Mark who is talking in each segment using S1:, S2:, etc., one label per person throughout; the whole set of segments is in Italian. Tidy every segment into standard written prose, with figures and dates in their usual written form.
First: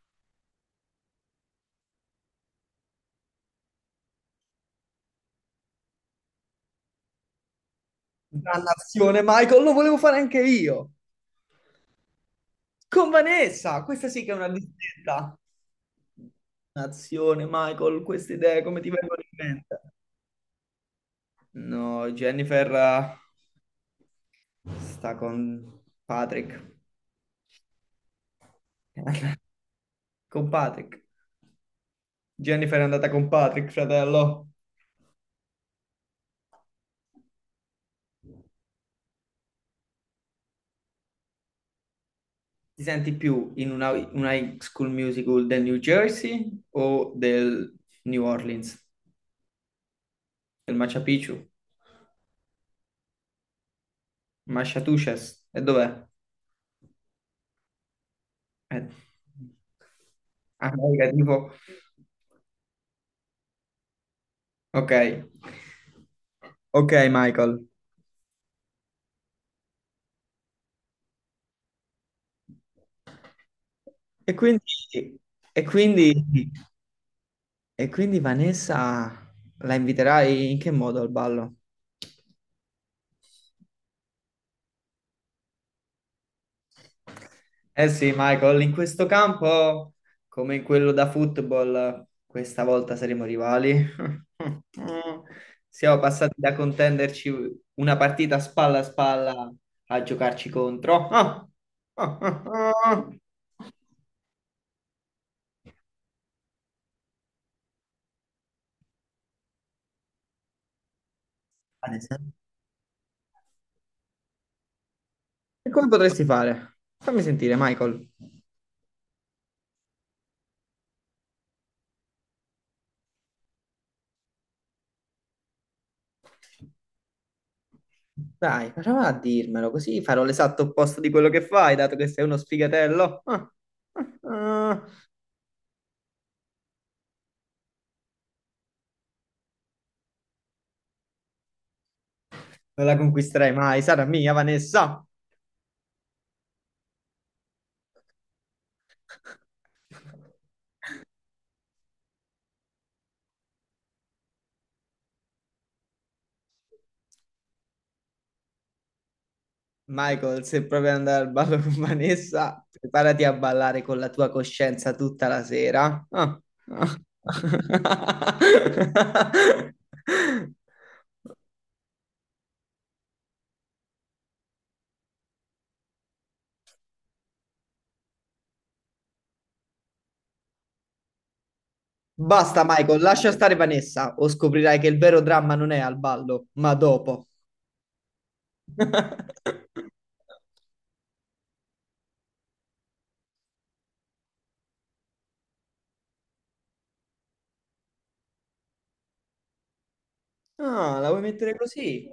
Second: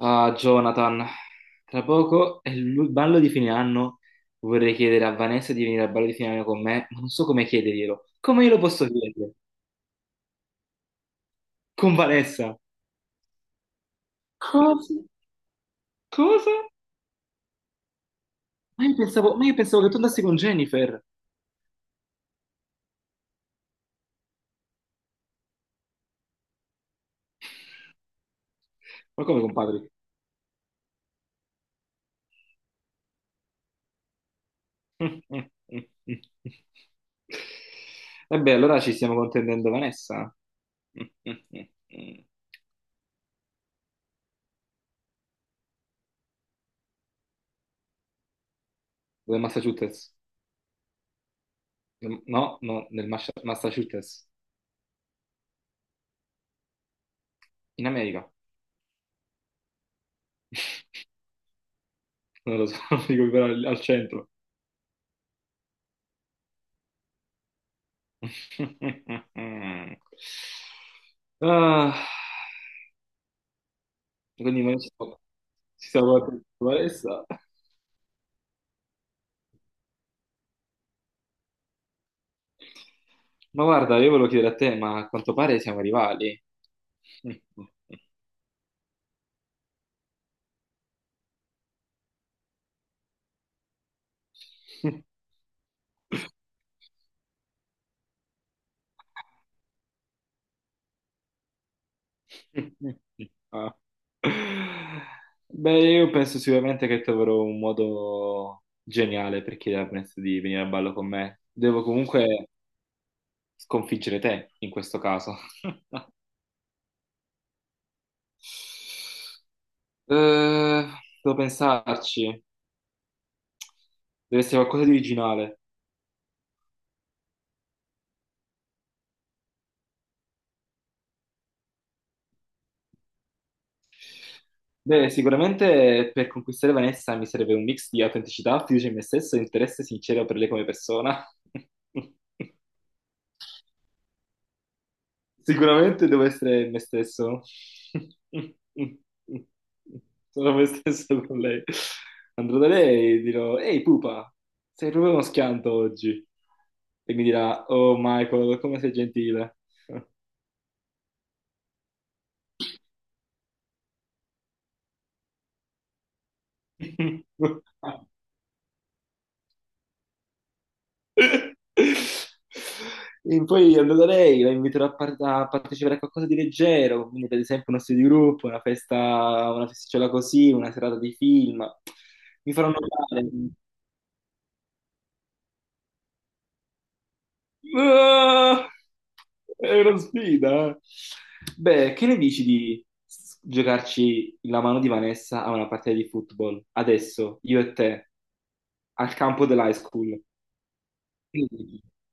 S1: Ah, Jonathan, tra poco è il ballo di fine anno. Vorrei chiedere a Vanessa di venire al ballo di fine anno con me, ma non so come chiederglielo. Come glielo posso
S2: Dannazione,
S1: chiedere?
S2: Michael, lo volevo fare anche io.
S1: Con Vanessa?
S2: Con Vanessa, questa sì che è una
S1: Cosa?
S2: disdetta.
S1: Cosa?
S2: Dannazione, Michael, queste idee come
S1: Ma
S2: ti
S1: io
S2: vengono
S1: pensavo, ma
S2: in
S1: io
S2: mente?
S1: pensavo che tu andassi con Jennifer.
S2: No, Jennifer sta con Patrick.
S1: Ma come, compadri?
S2: Con Patrick. Jennifer è andata con Patrick, fratello.
S1: Vabbè, allora ci stiamo contendendo Vanessa. Del
S2: Ti senti più in una high school musical del New Jersey o del New Orleans?
S1: Massachusetts?
S2: Del Machu Picchu?
S1: No, no, nel Massachusetts.
S2: Massachusetts? E dov'è?
S1: In America.
S2: Eh, ah, raga, tipo,
S1: Non lo so, non dico però al centro.
S2: ok, ok Michael.
S1: Ah,
S2: E
S1: quindi noi
S2: quindi,
S1: siamo-
S2: e
S1: ci siamo
S2: quindi,
S1: guardati con Vanessa.
S2: e quindi Vanessa la inviterai in che modo al ballo?
S1: Ma guarda, io volevo chiedere a te, ma a quanto pare siamo rivali.
S2: Eh sì, Michael, in questo campo, come in quello da football, questa volta saremo rivali. Siamo passati da contenderci una partita spalla a spalla a giocarci contro. Ah, ah, ah, ah.
S1: Ah. Beh, io penso sicuramente che troverò un modo geniale per chiedermi di venire a ballo con me. Devo
S2: Adesso.
S1: comunque sconfiggere te in questo caso.
S2: E come potresti fare? Fammi sentire, Michael.
S1: Eh, devo pensarci, deve essere qualcosa di originale.
S2: Dai, prova a dirmelo, così farò l'esatto opposto di quello che fai, dato che sei uno sfigatello. Ah, ah, ah.
S1: Beh, sicuramente per conquistare Vanessa mi serve un mix di autenticità, fiducia in me stesso e interesse sincero per lei come persona.
S2: Non la conquisterai mai, sarà mia, Vanessa.
S1: Sicuramente devo essere me stesso. Sono me stesso con lei. Andrò da lei e dirò: Ehi, pupa, sei proprio uno schianto oggi. E mi dirà: Oh, Michael, come sei gentile.
S2: Michael, se proprio andare al ballo con Vanessa, preparati a ballare con la tua coscienza tutta la sera. Ah, ah.
S1: E poi andrò da lei, la inviterò a, par- a partecipare a qualcosa di leggero, quindi per esempio uno studio di gruppo, una festa, una festicciola così, una serata di film. Mi
S2: Basta,
S1: farò
S2: Michael,
S1: notare.
S2: lascia stare Vanessa o scoprirai che il vero dramma non è al ballo, ma dopo.
S1: Ah, è una sfida, eh. Beh, che ne dici di s- giocarci la mano di Vanessa a una partita di football? Adesso, io e te, al campo dell'high school.
S2: Ah, la vuoi
S1: Che ne
S2: mettere
S1: dici?
S2: così?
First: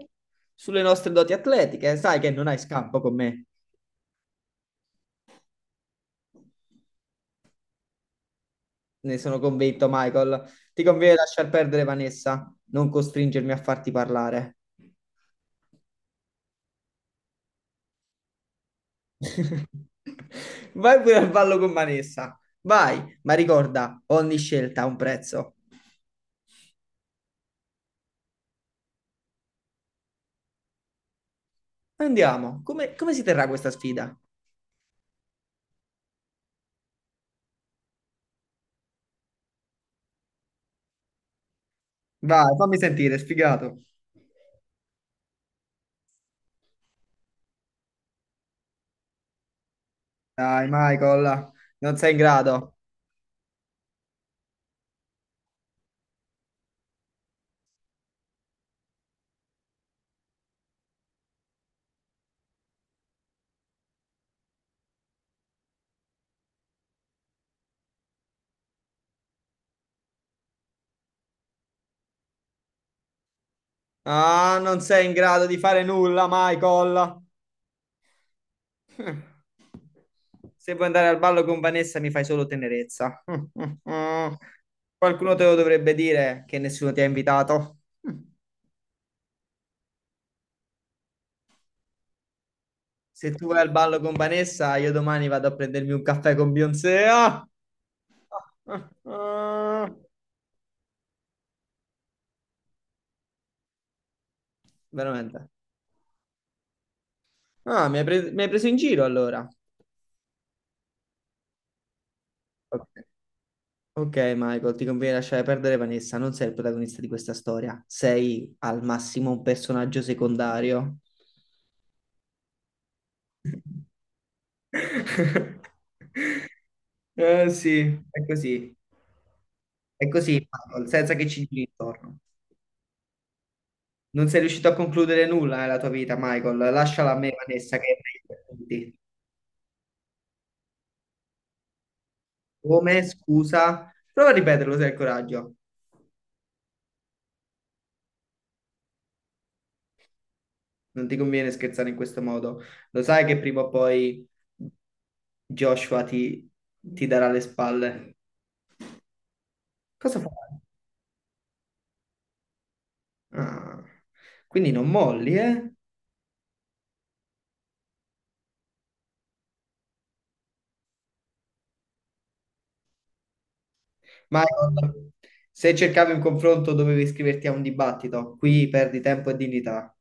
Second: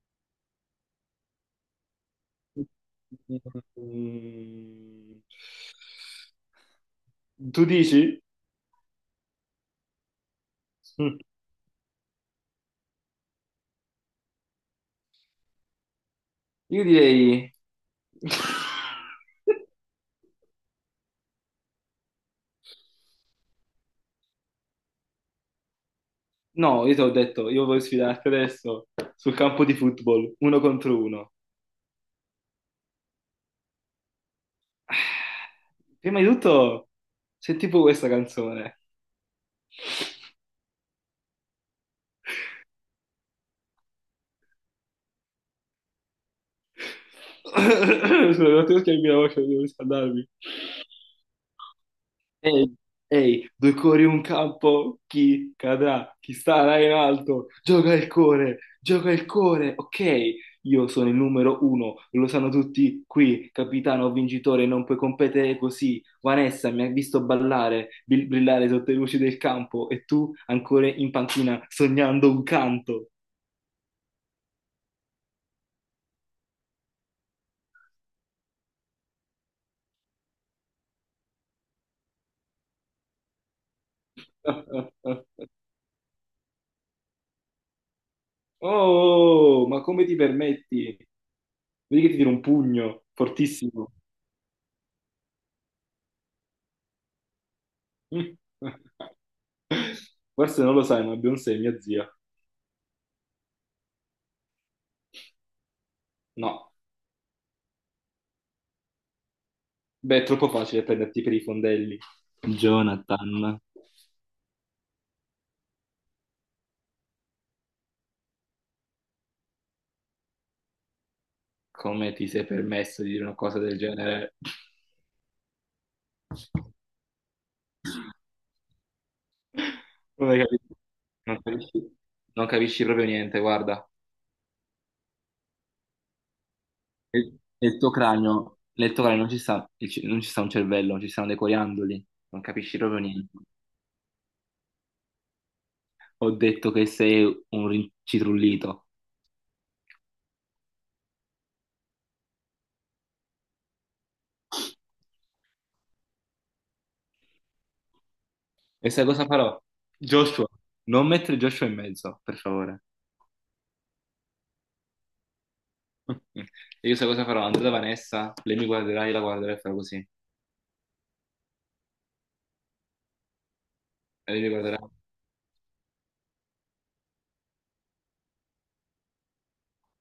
S2: Sulle nostre doti atletiche, sai che non hai scampo con me.
S1: Mm. Tu dici?
S2: Ne sono convinto, Michael. Ti conviene
S1: Mm.
S2: lasciar perdere Vanessa, non costringermi a farti parlare.
S1: Io direi...
S2: Vai pure al ballo con Vanessa. Vai, ma ricorda, ogni scelta ha un prezzo.
S1: No, io ti ho detto, io voglio sfidarti adesso sul campo di football, uno contro uno.
S2: Andiamo. Come si terrà questa sfida?
S1: Prima di tutto, senti tipo questa canzone.
S2: Vai, fammi sentire, sfigato.
S1: Scusa, non ti schiaccio la voce, devo riscaldarmi.
S2: Dai, Michael, non sei in
S1: Ehi,
S2: grado.
S1: ehi, due cuori un campo, chi cadrà, chi starà in alto, gioca il cuore, ok? Io sono il numero uno, lo sanno tutti qui, capitano vincitore, non puoi competere così. Vanessa mi ha visto ballare, bil- brillare sotto le luci del campo e tu ancora in panchina sognando un canto.
S2: Ah, non sei in grado di fare nulla, Michael. Se vuoi andare al ballo con Vanessa mi fai solo tenerezza. Qualcuno te lo dovrebbe dire che nessuno ti ha invitato.
S1: Oh, ma come ti permetti? Vedi che ti tiro un pugno,
S2: Se tu vai al
S1: fortissimo.
S2: ballo con Vanessa, io domani vado a prendermi un caffè con Beyoncé. Ah! Ah,
S1: Forse non lo sai, ma Beyoncé è mia zia.
S2: Veramente.
S1: No,
S2: Ah, mi hai preso in giro allora.
S1: beh, è troppo facile prenderti per i fondelli.
S2: Ok.
S1: Jonathan,
S2: Ok, Michael, ti conviene lasciare perdere Vanessa, non sei il protagonista di questa storia, sei al massimo un personaggio secondario.
S1: come ti sei permesso di dire una cosa del genere?
S2: Sì, è così, è
S1: Non
S2: così,
S1: hai capito.
S2: Michael, senza che
S1: Non
S2: ci giri
S1: capisci,
S2: intorno.
S1: non capisci proprio niente, guarda.
S2: Non sei riuscito a concludere nulla nella tua vita, Michael. Lasciala a
S1: E-
S2: me, Vanessa,
S1: nel tuo
S2: che è meglio per
S1: cranio, nel
S2: tutti.
S1: tuo cranio non ci sta, il ce- non ci sta un cervello, ci stanno dei coriandoli, non capisci proprio
S2: Come?
S1: niente.
S2: Scusa? Prova a ripeterlo se hai il coraggio.
S1: Ho detto che sei un rincitrullito.
S2: Non ti conviene scherzare in questo modo. Lo sai che prima o poi Joshua ti darà le spalle.
S1: E sai cosa farò?
S2: Cosa fai?
S1: Joshua, non mettere Joshua in mezzo, per favore.
S2: Ah, quindi non molli, eh?
S1: E io sai cosa farò? Andrò da Vanessa, lei mi guarderà, io la guarderò e farò così. E lei mi guarderà.
S2: Michael, se cercavi un confronto dovevi iscriverti a un dibattito. Qui perdi tempo e dignità.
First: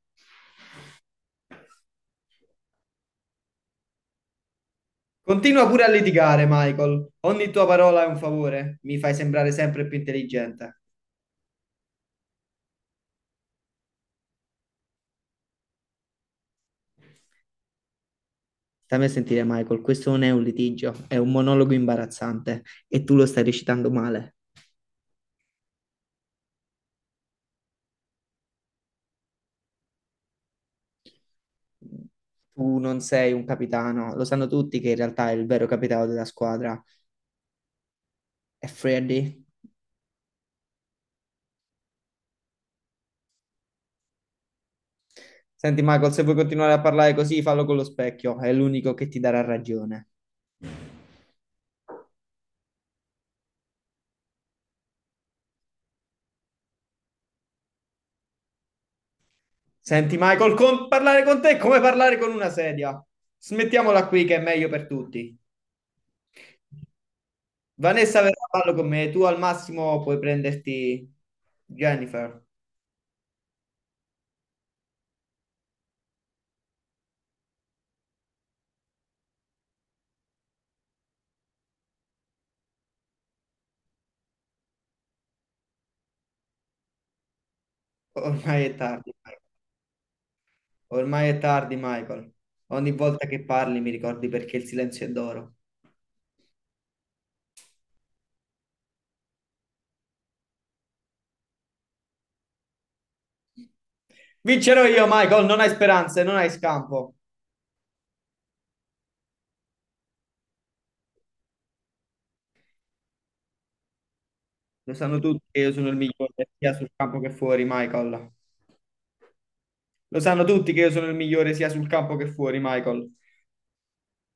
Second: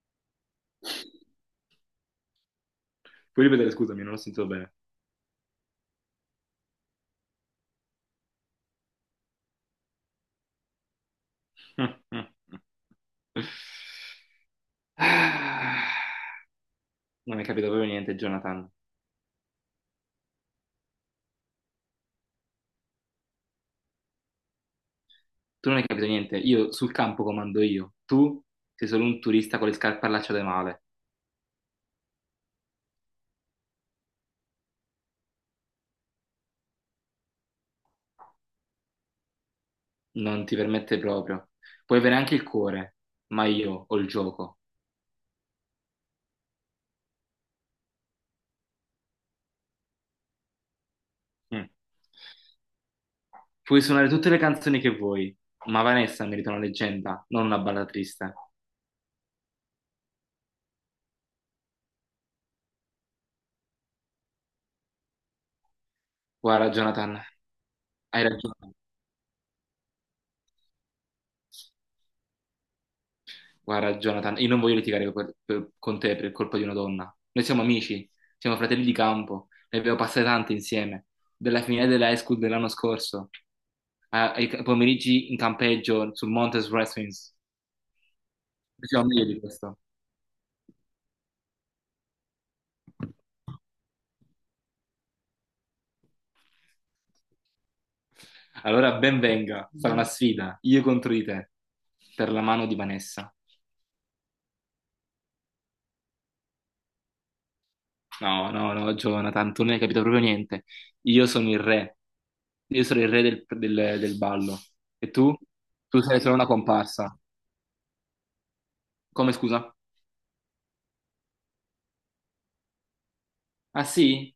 S1: Puoi ripetere, scusami, non ho sentito bene.
S2: Continua pure a litigare, Michael. Ogni tua parola è un favore. Mi fai sembrare sempre più intelligente.
S1: Ah, non hai capito proprio niente, Jonathan.
S2: Stammi a sentire, Michael, questo non è un litigio, è un monologo imbarazzante e tu lo stai recitando male.
S1: Tu non hai capito niente. Io sul campo comando io. Tu sei solo un turista con le scarpe allacciate male.
S2: Tu non sei un capitano, lo sanno tutti che in realtà il vero capitano della squadra è Freddy.
S1: Non ti permette proprio. Puoi avere anche il cuore, ma io ho il gioco.
S2: Senti, Michael, se vuoi continuare a parlare così, fallo con lo specchio, è l'unico che ti darà ragione.
S1: Mm. Puoi suonare tutte le canzoni che vuoi, ma Vanessa merita una leggenda, non una balla triste.
S2: Senti, Michael, parlare con te è come parlare con una sedia. Smettiamola qui che è meglio per tutti.
S1: Guarda, Jonathan,
S2: Vanessa
S1: hai
S2: verrà a
S1: ragione.
S2: ballo con me, tu al massimo puoi prenderti Jennifer.
S1: Guarda, Jonathan, io non voglio litigare per- con te per colpa di una donna. Noi siamo amici, siamo fratelli di campo, ne abbiamo passate tante insieme, dalla finale dell'high school dell'anno scorso, a- ai ca- pomeriggi in campeggio sul Monte Wrestlings.
S2: Ormai è
S1: Noi siamo
S2: tardi,
S1: meglio
S2: Michael.
S1: di questo.
S2: Ormai è tardi, Michael. Ogni volta che parli mi ricordi perché il silenzio è d'oro.
S1: Allora, ben venga, sarà una sfida, io contro di te, per la mano di Vanessa.
S2: Vincerò io, Michael, non hai speranze, non hai scampo.
S1: No, no, no, Jonathan, tu non hai capito proprio niente. Io sono il re. Io sono il re del, del- del ballo.
S2: Lo
S1: E
S2: sanno
S1: tu?
S2: tutti che io sono il
S1: Tu sei solo una
S2: migliore sia sul
S1: comparsa.
S2: campo che fuori, Michael.
S1: Come scusa?
S2: Lo sanno tutti che io sono il migliore sia sul campo che fuori, Michael.
S1: Ah sì?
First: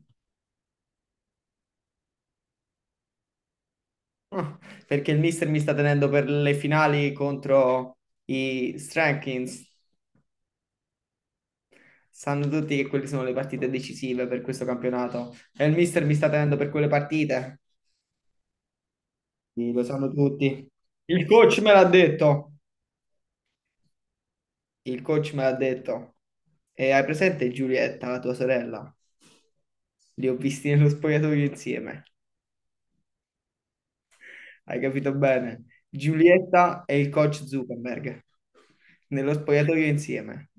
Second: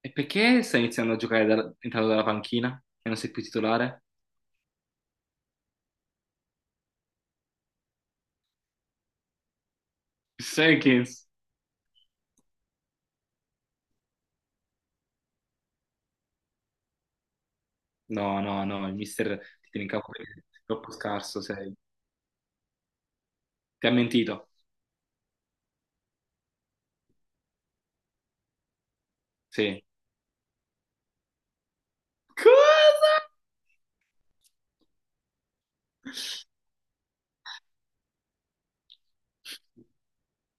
S1: E perché stai iniziando a giocare dal- entrando dalla panchina e non sei più titolare?
S2: Ah, perché il mister mi sta tenendo per le finali contro i Strankins.
S1: Jenkins.
S2: Sanno tutti che quelle sono le partite decisive per questo campionato. E il mister mi sta tenendo per quelle partite.
S1: No, no, no, il mister ti
S2: Sì, lo
S1: tiene in capo
S2: sanno
S1: perché sei
S2: tutti.
S1: troppo
S2: Il
S1: scarso,
S2: coach me
S1: sei.
S2: l'ha detto.
S1: Ti ha mentito.
S2: Il coach me l'ha detto. E hai presente Giulietta, la tua sorella?
S1: Sì.
S2: Li ho visti nello spogliatoio insieme.
S1: Cosa?
S2: Hai capito bene? Giulietta e il coach Zuckerberg nello spogliatoio insieme.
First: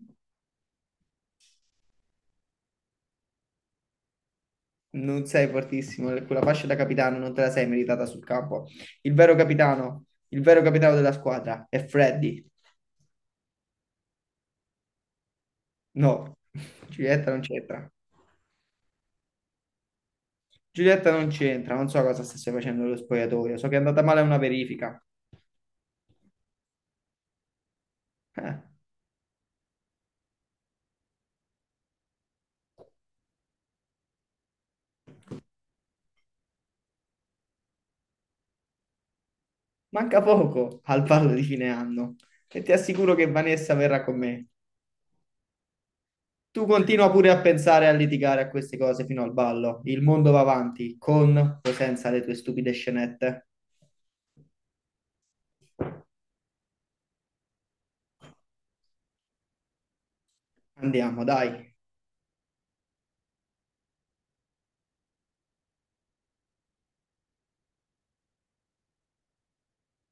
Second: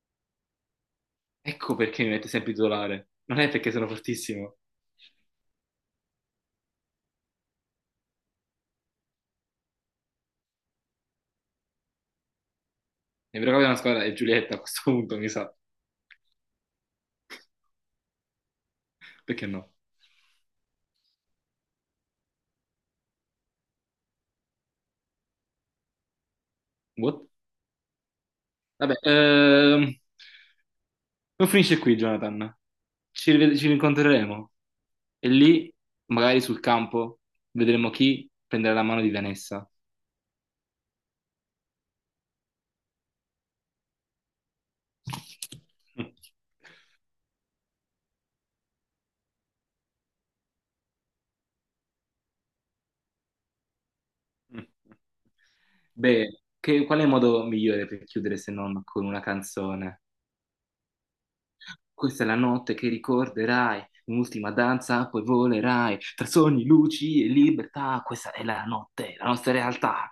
S1: Ecco perché mi mette sempre titolare. Non è perché sono fortissimo.
S2: Non sei fortissimo, quella fascia da capitano non te la sei meritata sul campo. Il vero capitano della squadra è Freddy.
S1: È vero che una squadra è Giulietta a questo punto, mi sa.
S2: No, Giulietta non c'entra.
S1: Perché no?
S2: Giulietta non c'entra, non so cosa stesse facendo lo spogliatoio, so che è andata male una verifica.
S1: What?
S2: Eh,
S1: Vabbè, non finisce qui, Jonathan. Ci, rived- ci rincontreremo e lì, magari sul campo, vedremo chi prenderà la mano di Vanessa.
S2: manca poco al ballo di fine anno e ti assicuro che Vanessa verrà con me. Tu continua pure a pensare e a litigare a queste cose fino al ballo. Il mondo va avanti, con o senza le tue stupide scenette.
S1: Beh, che- qual è il modo migliore per chiudere se non con una canzone?
S2: Andiamo, dai.
S1: Questa è la notte che ricorderai, un'ultima danza, poi volerai, tra sogni, luci e libertà. Questa è la notte, la nostra realtà.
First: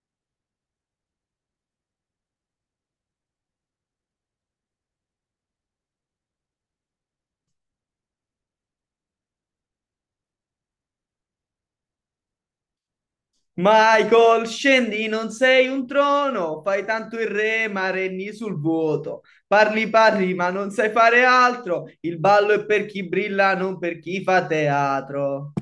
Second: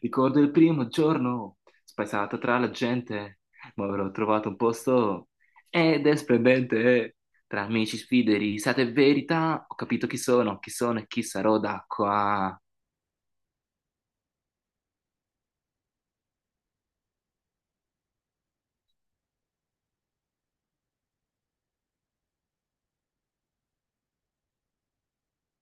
S1: Ricordo il primo giorno, spaesato tra la gente, ma avrò trovato un posto ed è splendente. Tra amici, sfide, risate e verità, ho capito chi sono e chi sarò da qua.
S2: Michael, scendi, non sei un trono, fai tanto il re, ma regni sul vuoto. Parli, parli, ma non sai fare altro. Il ballo è per chi brilla, non per chi fa teatro.